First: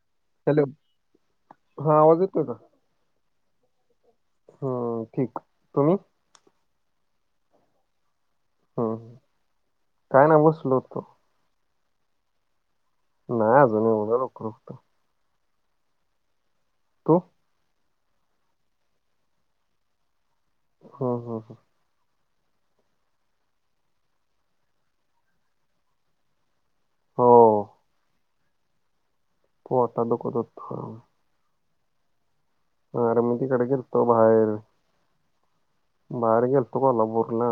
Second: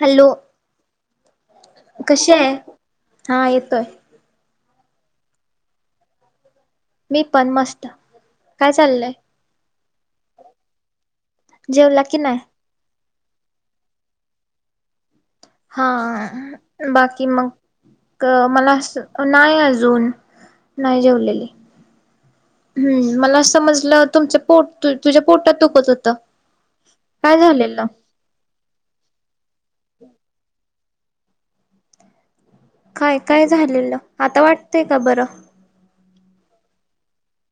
Hello हा आवाज कशी येतोय आहे हा येतोय. हा ठीक अ मी पण मस्त काय चाललंय. हम्म काय ना बसलो होतो जेवला की नाय नाय अजुन एवढ्या लवकर कुठ हा तू बाकी मंग क मला अस नाय अजून नाय हम्म हम्म जेवलेली हम्म. हम्म मला समजलं तुमच पोट तुझ्या पोटात दुखत होतं. हो काय झालेल? पोटात दुखत होत. काय अर मी काय तिकड झालेलं गेलतो आता बाहेर वाटतय का बरं बाहेर गेलतो कोल्हापूरना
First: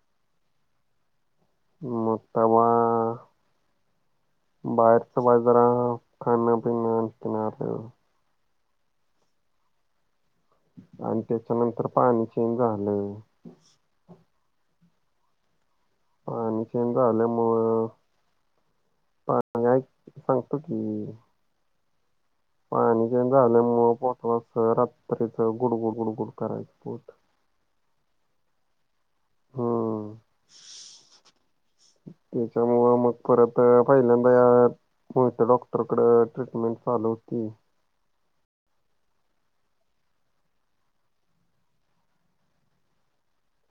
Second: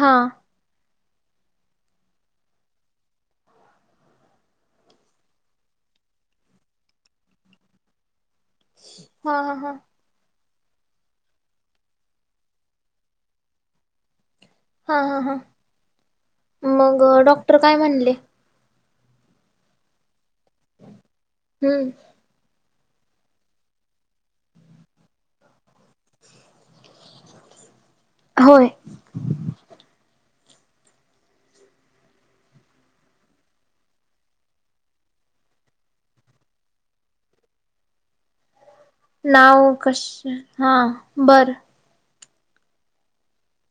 हा मग तवा बाहेर च पाय जरा खान पीन [unintelligible] हा ह हा आणि त्याच्यानंतर पाणी चेंज झालं हा, हा, हा पाणी चेंज मग डॉक्टर काय झाल्यामुळ म्हणले पा [unintelligible] हम्म पाणी चेंज झाल्यामुळं पोट अस रात्रीच गुडगुड, गुडगुड करायचं पोट होय हम [unintelligible] त्याच्यामुळ मग परत पहिल्यांदा [unintelligible] होय त्या डॉक्टरकड ट्रीटमेंट चालू होती नाव कशा हा बरं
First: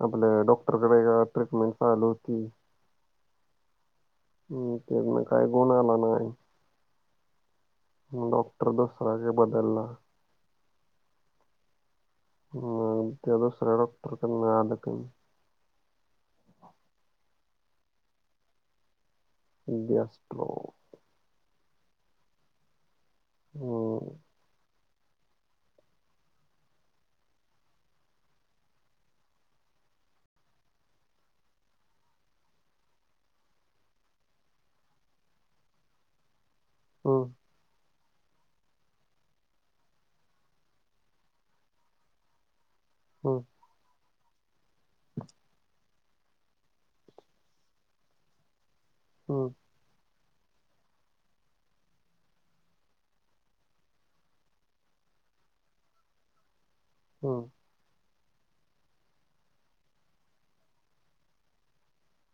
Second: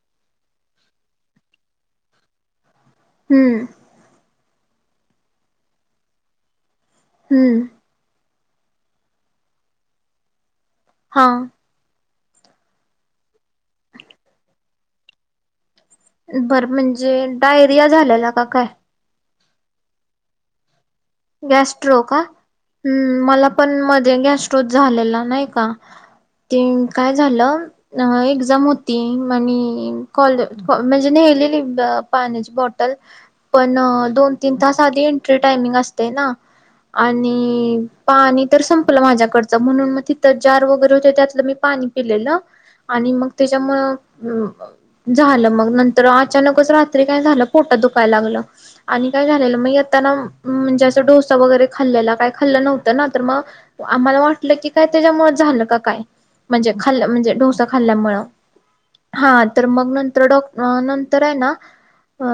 आपल्या डॉक्टरकडे ह्या ट्रीटमेंट चालू होती हम्म ह त्यान काय गुण आला नाय हम्म म डॉक्टर दुसरा जे बदलला हा हा त्या दुसऱ्या डॉक्टरकडन आलं कमी बरं म्हणजे डायरिया झालेला का काय? गॅस्ट्रो गॅस्ट्रो का हम् मला पण मध्ये हम्म गॅस्ट्रो झालेला नाही का ते काय झालं अ एक्झाम होती आणि कॉले म्हणजे नेलेली पाण्याची एक बॉटल पण दोन तीन तास आधी एंट्री टायमिंग असतय ना हम्म आणि पाणी तर संपलं माझ्याकडचं म्हणून मग तिथं जार वगैरे होते त्यातलं मी पाणी पिलेलं आणि मग हम्म त्याच्यामुळं झालं मग नं तर अचानकच रात्री काय झालं पोट दुखाय लागलं आणि काय झालेलं मग येताना म्हणजे अस तिथं डोसा वगैरे खाल्लेला काई खाल्लं नव्हतं ना तर मग मला वाटलं की काय त्याच्यामुळे झालं का काय म्हणजे खाल् म्हणजे हम्म डोसा खाल्ल्यामुळ हा तर मग नंतर डॉक्ट नंतरे ना अ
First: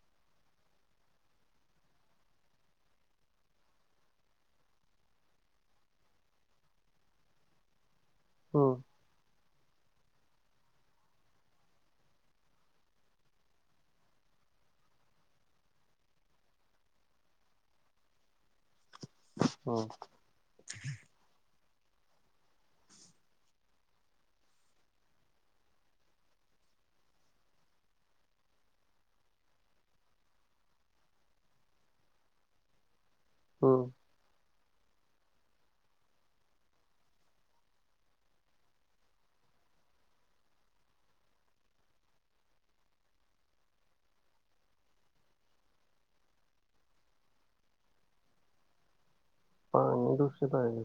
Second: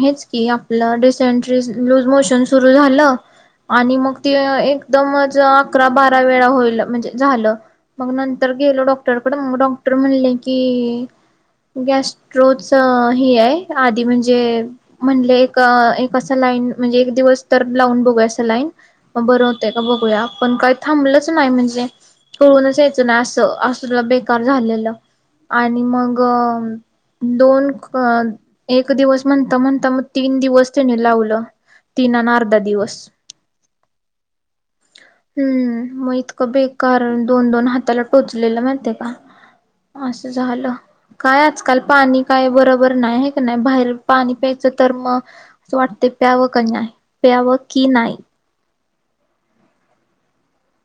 हेच की आपलं डीसेंट्री लूज मोशन सुरू झालं आणि मग ते एकदमच अकरा, बारा वेळा होईल म्हणजे झालं मग नंतर हम्म गेलो डॉक्टरकड मग डॉक्टर म्हणले की गॅस्ट्रोच हे आहे आधी म्हणजे म्हणले एक असं लाईन म्हणजे एक दिवस तर लावून बघूया असं लाईन म बरं होतय का हम्म बघूया आपण काय थांबलंच नाही म्हणजे कळूनच यायचं ना असं असलं बेकार झालेलं आणि मग दोन एक अ दिवस म्हणता, म्हणता मग तीन दिवस त्याने लावलं तीन अन अर्धा दिवस हम [unintelligible] हम्म मग इतकं बेकार दोन, दोन हाताला टोचलेलं माहिते का असं झालं काय आजकाल पाणी काय बरोबर नाही आहे का नाय बाहेर पाणी प्यायचं तर मग असं वाटत प्याव कनाय प्यावं की नाही. हा दूषित आहे हे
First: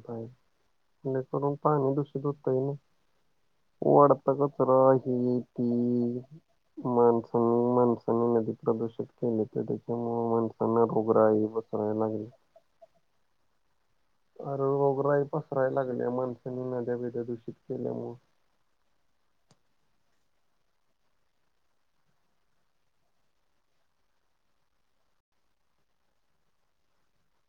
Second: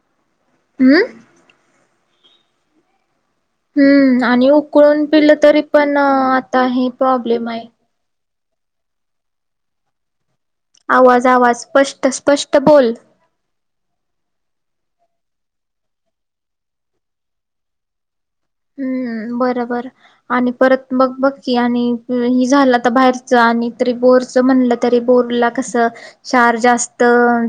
हम्म पाणी ने करून पाहन दूषित होतय ना. [unintelligible] हम्म वाढता आणि कचरा उकळून पिलं ही तरी ती पण आता हे प्रॉब्लेम मानसनी, आहे. मानसानी नदीत. [unintelligible] प्रदूषित केले तर त्याच्यामुळ माणसांना रोगराइ पसरायला लागलीं. त बोल. आर रोगराई पसरायला लागल्या, माणसांनी नद्या बिदया दूषित केल्यामुळ. हूं बर-बरं. आणि परत मग बघ की आणि हि झालं आता बाहेरच आणि तरी बोर च म्हणलं तरी बोरला कसं क्षार जास्त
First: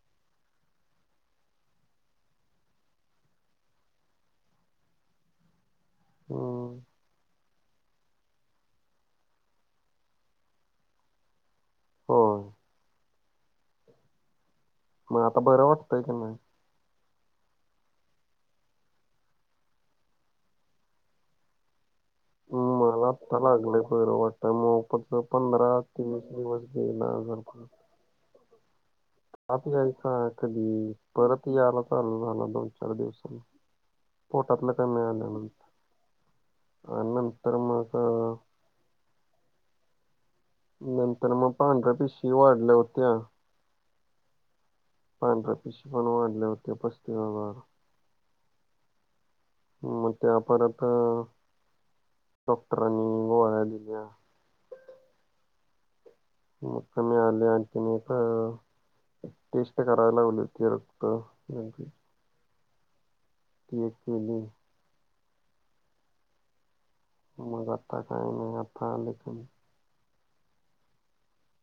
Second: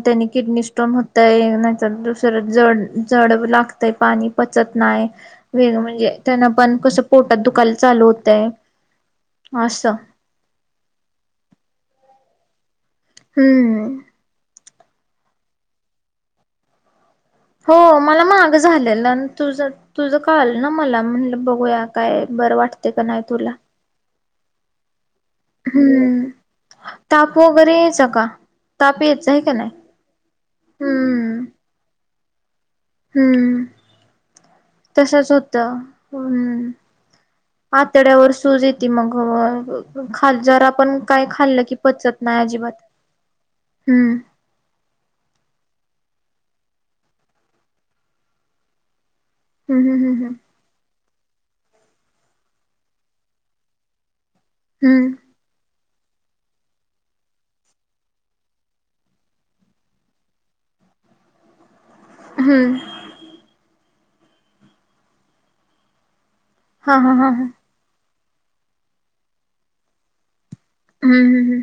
त्यानी किडनी स्टोन होताय नाहीतर दुसर जड-जड लागत तय पाणी पचत नाही वेग म्ह म्हणजे त्यांना पण हम्म कस पोटात दुखायला चालू होतय असं. हो! हूं! म आता बरं वाटतंय की नाही. हो मला माग झालेला न तुझ-तुझं कळालं न मला म्हणल बघूया काय बरं वाटत का नाही तुला. मला ही बर वाटात म फक्त पण ना हूं ताप वगैरे यायचा का ताप येत ताप यायचा कधी परत यायला चालू झाला दोन, चार दिवसांनी. हम्म पोटातलं कमी तसच आल्यानं होत हूं आणि नंतर मग आतड्यावर अ, सूज येत ती मग ह खात जरा पण काय नंतर मग खाल्लं की पांढऱ्या पचत पिशी नाही वाढल्या अजिबात. होत्या हूं! पांढऱ्या पेशी पण वाढल्या होत्यां पस्तीस हजार. हम्म म हम्म त्या परत डॉक्टरांनी गोळ्या दिल्या. हूं! मुक्कामी आल्या आणि तुम्ही इथं. टेस्ट करायला लावलीं ते रक्त यांची. [inaudible] ती एक केली. हा हा हा हा मग आता काय नाही, आता आले तुम्ही हूं हूं हूं!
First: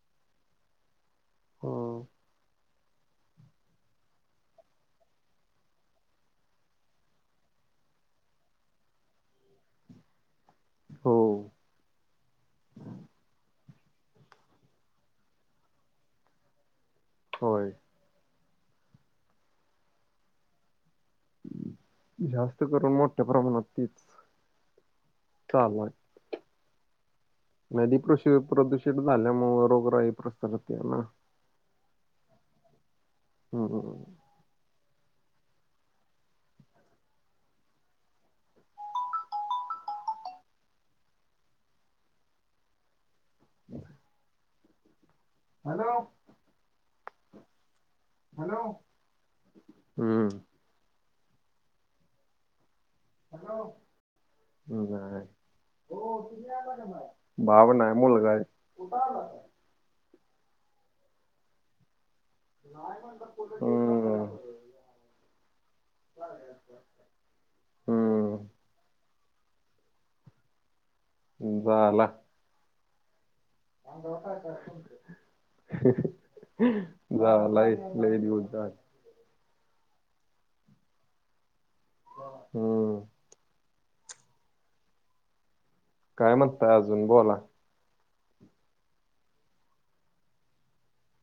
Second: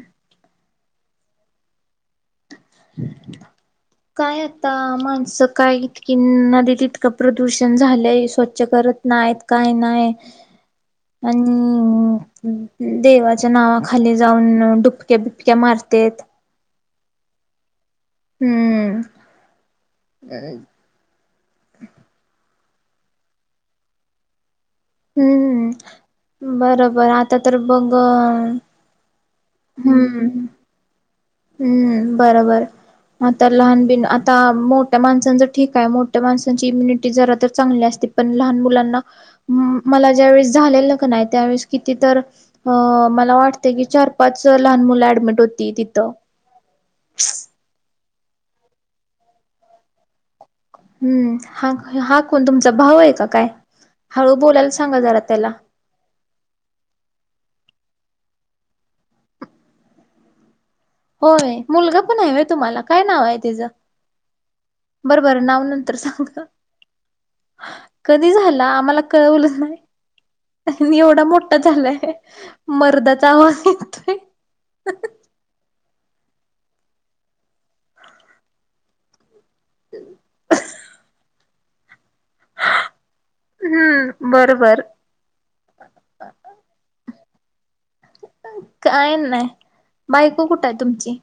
[inaudible] [inaudible] काय आता माणसं काय इतकी नदीत ईतकं प्रदूषण झालंय स्वच्छ करत नायेत काही नाही, हो आण देवाच्या नावा खाली जाऊन डुबक्या, बिबक्या मारतेयत. होय! हूं! जास्त करून मोठ्या प्रमाणात तीच चालाय. बरबर आता तर बघ. [unintelligible] झाल्या मूळ रोगराई पसरतीये ना. हूं बरबर आता लहान हम्म बिन आत ता मोठ्या माणसांच ठीक आहे, मोठ्या माणसांची इम्युनिटी जरा तर चांगली असते, पण लहान मुलांना मला ज्यावेेळेस झालेलं क नाही त्यावेेळेस किती तर अ मला वाटतय की चार पाच लहान मुल ऍडमिट होती तिथ. [inaudible] हॅलो हम्म हम्म हा हा कोण तुमचा भाऊ आहे का काय? हळू बोलायला सांगा जरा त्याला. भाऊ नाही मुलगा आहे. होय मुलगा पण आहे व्हय तुम्हाला काय नाव आहे त्याच. हम्म बर बर नाव नंतर सांगा. कधी हम्म झाला आम्हाला कळवल नाही. निवड मोठा झालाय मर्दाचा आवाज येतोय. [unintelligible] झालाय लई दिवस झाले. [inaudible] हम्म हम्म बरोबर. काय म्हणताय अजून बोला. काय नाही. बायको कुठ आहे तुमची?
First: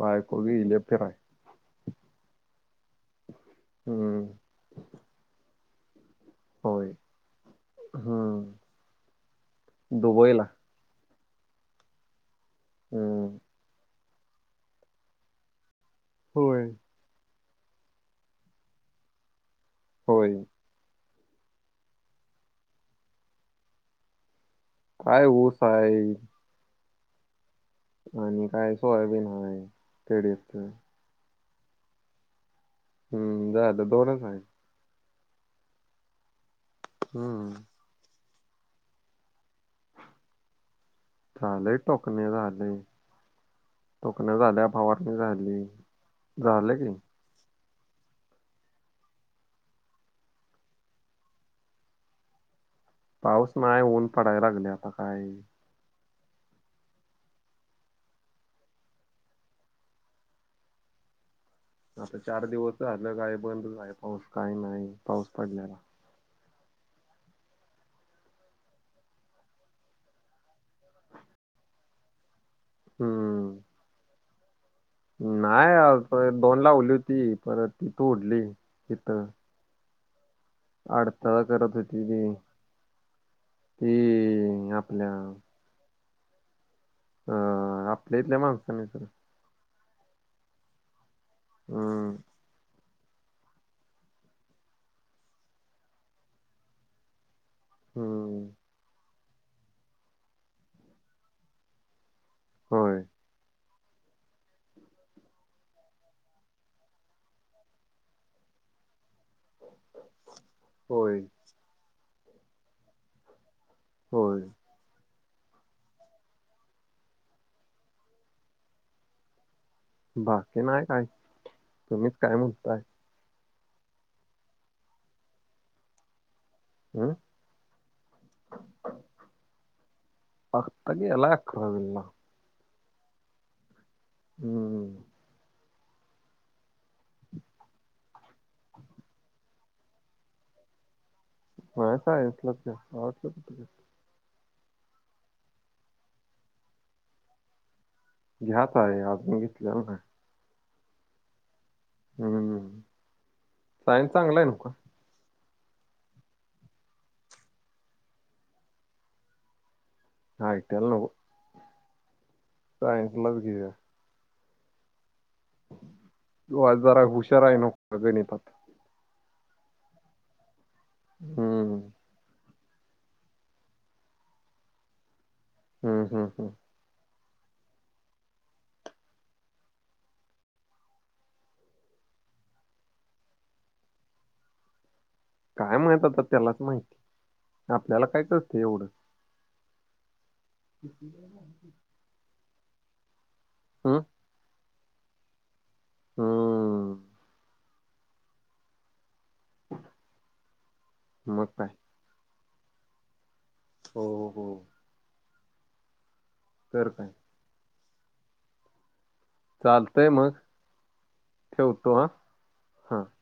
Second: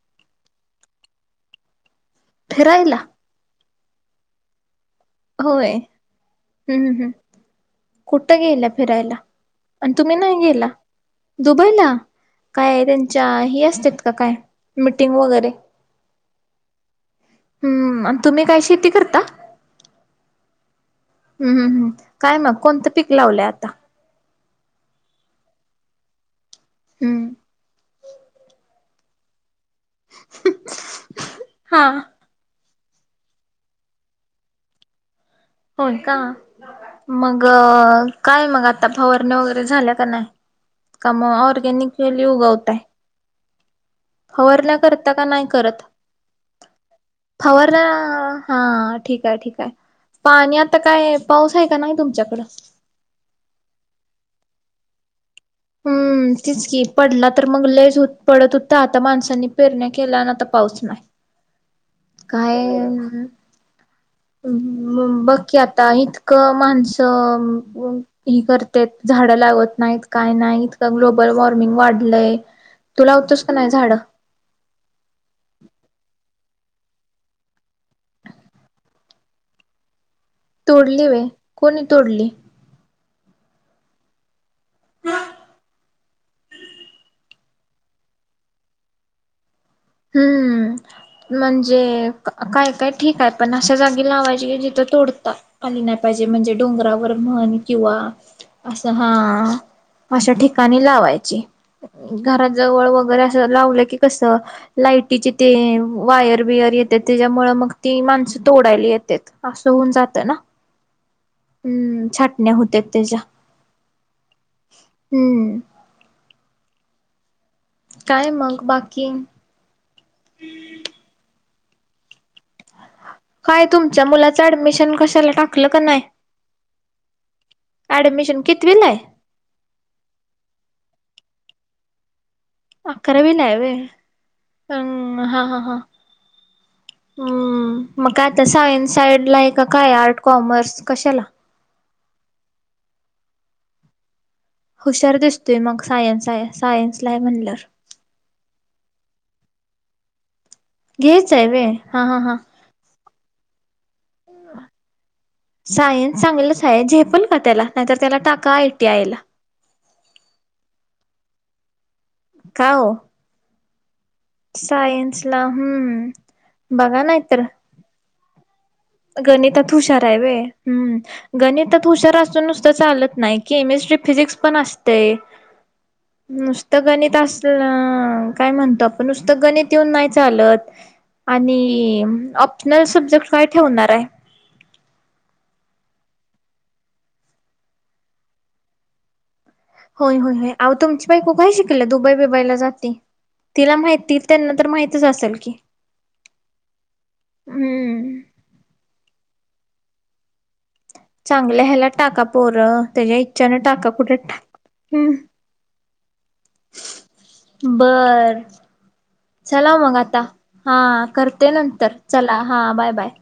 बायको गेलीय फिराय. फीरायला हम्म होय. हम्म होय हम्म हम्म कुठ हम्म गेल्या फिरायला. आणि तुम्ही नाही दुबईला गेला. दुबईला काय त्यांच्या हम्म हे असत्यात का काय मिटिंग वगैरे. होय. हम्म आणि तुम्ही काय शेती करता. होय. हम्म हम्म हम्म काय मग कोणत पीक लावलय आता. काय ऊस आहे. हम्म आणि काय सोयबीन हाय तेडीएफच. हा हम्म झाल दोनच आहे. होय का मग हम्म काय मग आता फवारण्या वगैरे झाल्या का नाही. का म झालंय ऑरगॅनिक वेली उगवताय. तोकन्या झाल्या. फवारण्या करता फवारणी का झाली. झाल की. फवारन्या हा ठीक आहे ठीक आहे. पाणी आता काय पाऊस आहे का नाही तुमच्याकड. पाऊस नाही ऊन पडायला लागले आता काय. हम्म आणि तेच की पडला तर मग लय पडत होता. आता माणसांनी पेरण्या केल्या आता पाऊस नाही. [inaudible] आता चार दिवस काय झाल आहे बंदच आहे. पाऊस काही नाही पाऊस बघ की पडलेला आता इतक माणस हे करतात झाड लावत नाहीत काय नाही. इतक ग्लोबल वॉर्मिंग वाढलय. तु लावतेस का हम्म नाही झाड? नाही अग दोन लावली होती परत तोडली तिथ. तोडली वे अडथळा करत कोणी होती तोडली ती ती आपल्या हा आपल्या इथल्या माणसांनी तर हम्म म्हणजे हम्म का काय-काय ठीक आहेत पण अशा जागी लावायची गेली तर तोडता. आली नाय पाहिजे म्हणजे डोंगरावर म्हणी किंवा हम्म असं हा अशा ठिकाणी लावायची. घरा जवळ होय वगैरे असं लावलं की कसं लाइटीचे ते वायर बिअर येते त्याच्यामुळं मग ती माणसं तोडायला येत्यात. असं होऊन जातं ना होय हम्म छाटण्या होत्यात तेज्या. होय. हम्म. काय मग बाकी? बाकी नाही काय तुम्हीच काय म्हणताय? काय तुमच्या मुलाचं ऍडमिशन कशाला टाकलं का नाय? हम्म ऍडमिशन कितवीला आहे? आता गेलाय अकरावीला. अकरावीला आहे वे हम्म पण हा हा हा. हम्म म काय आता सायन्स साइडला हाय की काय आर्ट, कॉमर्स कशाला? हो सायन्सलाच आहे आर्ट्सला कुठं काय. हुशार दिसतोय मग सायन्स सायन्स हाय म्हटल्यावर. घ्या पाळी अजून घेतल्यालं नाय. घ्यायचाय वे हम्म हम्म ‌सायन्स चांगला आहे नव्ह का? सायन्स चांगलंच आहे झेपलका त्याला नाही तर त्याला टाका आय टी आय ला. आय टी आय ला नको का ओ सायन्सलाच घेऊया. सायन्सला हम्म बघा नाही तर. अ गणितात गणितात हुशार आहे वे हम्म हम्म. गणितात हुशार असून नुसता चालत नाही केमिस्ट्री, फिजिक्स पण असतय. हम्म हम्म हम्म. त गणित असल काय म्हणतो आपण नुसतं गणित येऊन नाही चालत. आणि ऑप्शनल सब्जेक्ट काय ठेवणार आहे? काय माहिती आता त्यालाच माहिती आपल्याला काय कळतंय एवढं. होय होय होय तुमची बाईको काय शिकल्या दुबई बिबईला जाते तिला हम्म माहिती त्यांना तर माहितीच असल की. हम्म. हम्म. [inaudible] मग चांगल्या काय हेला टाका पोरं त्याच्या इच्छाने टाका हो कुठे टा हो हम्म. तर काय बरं चला हो मग आता हा करते ठेवतो नंतर हा चला हा बाय बाय.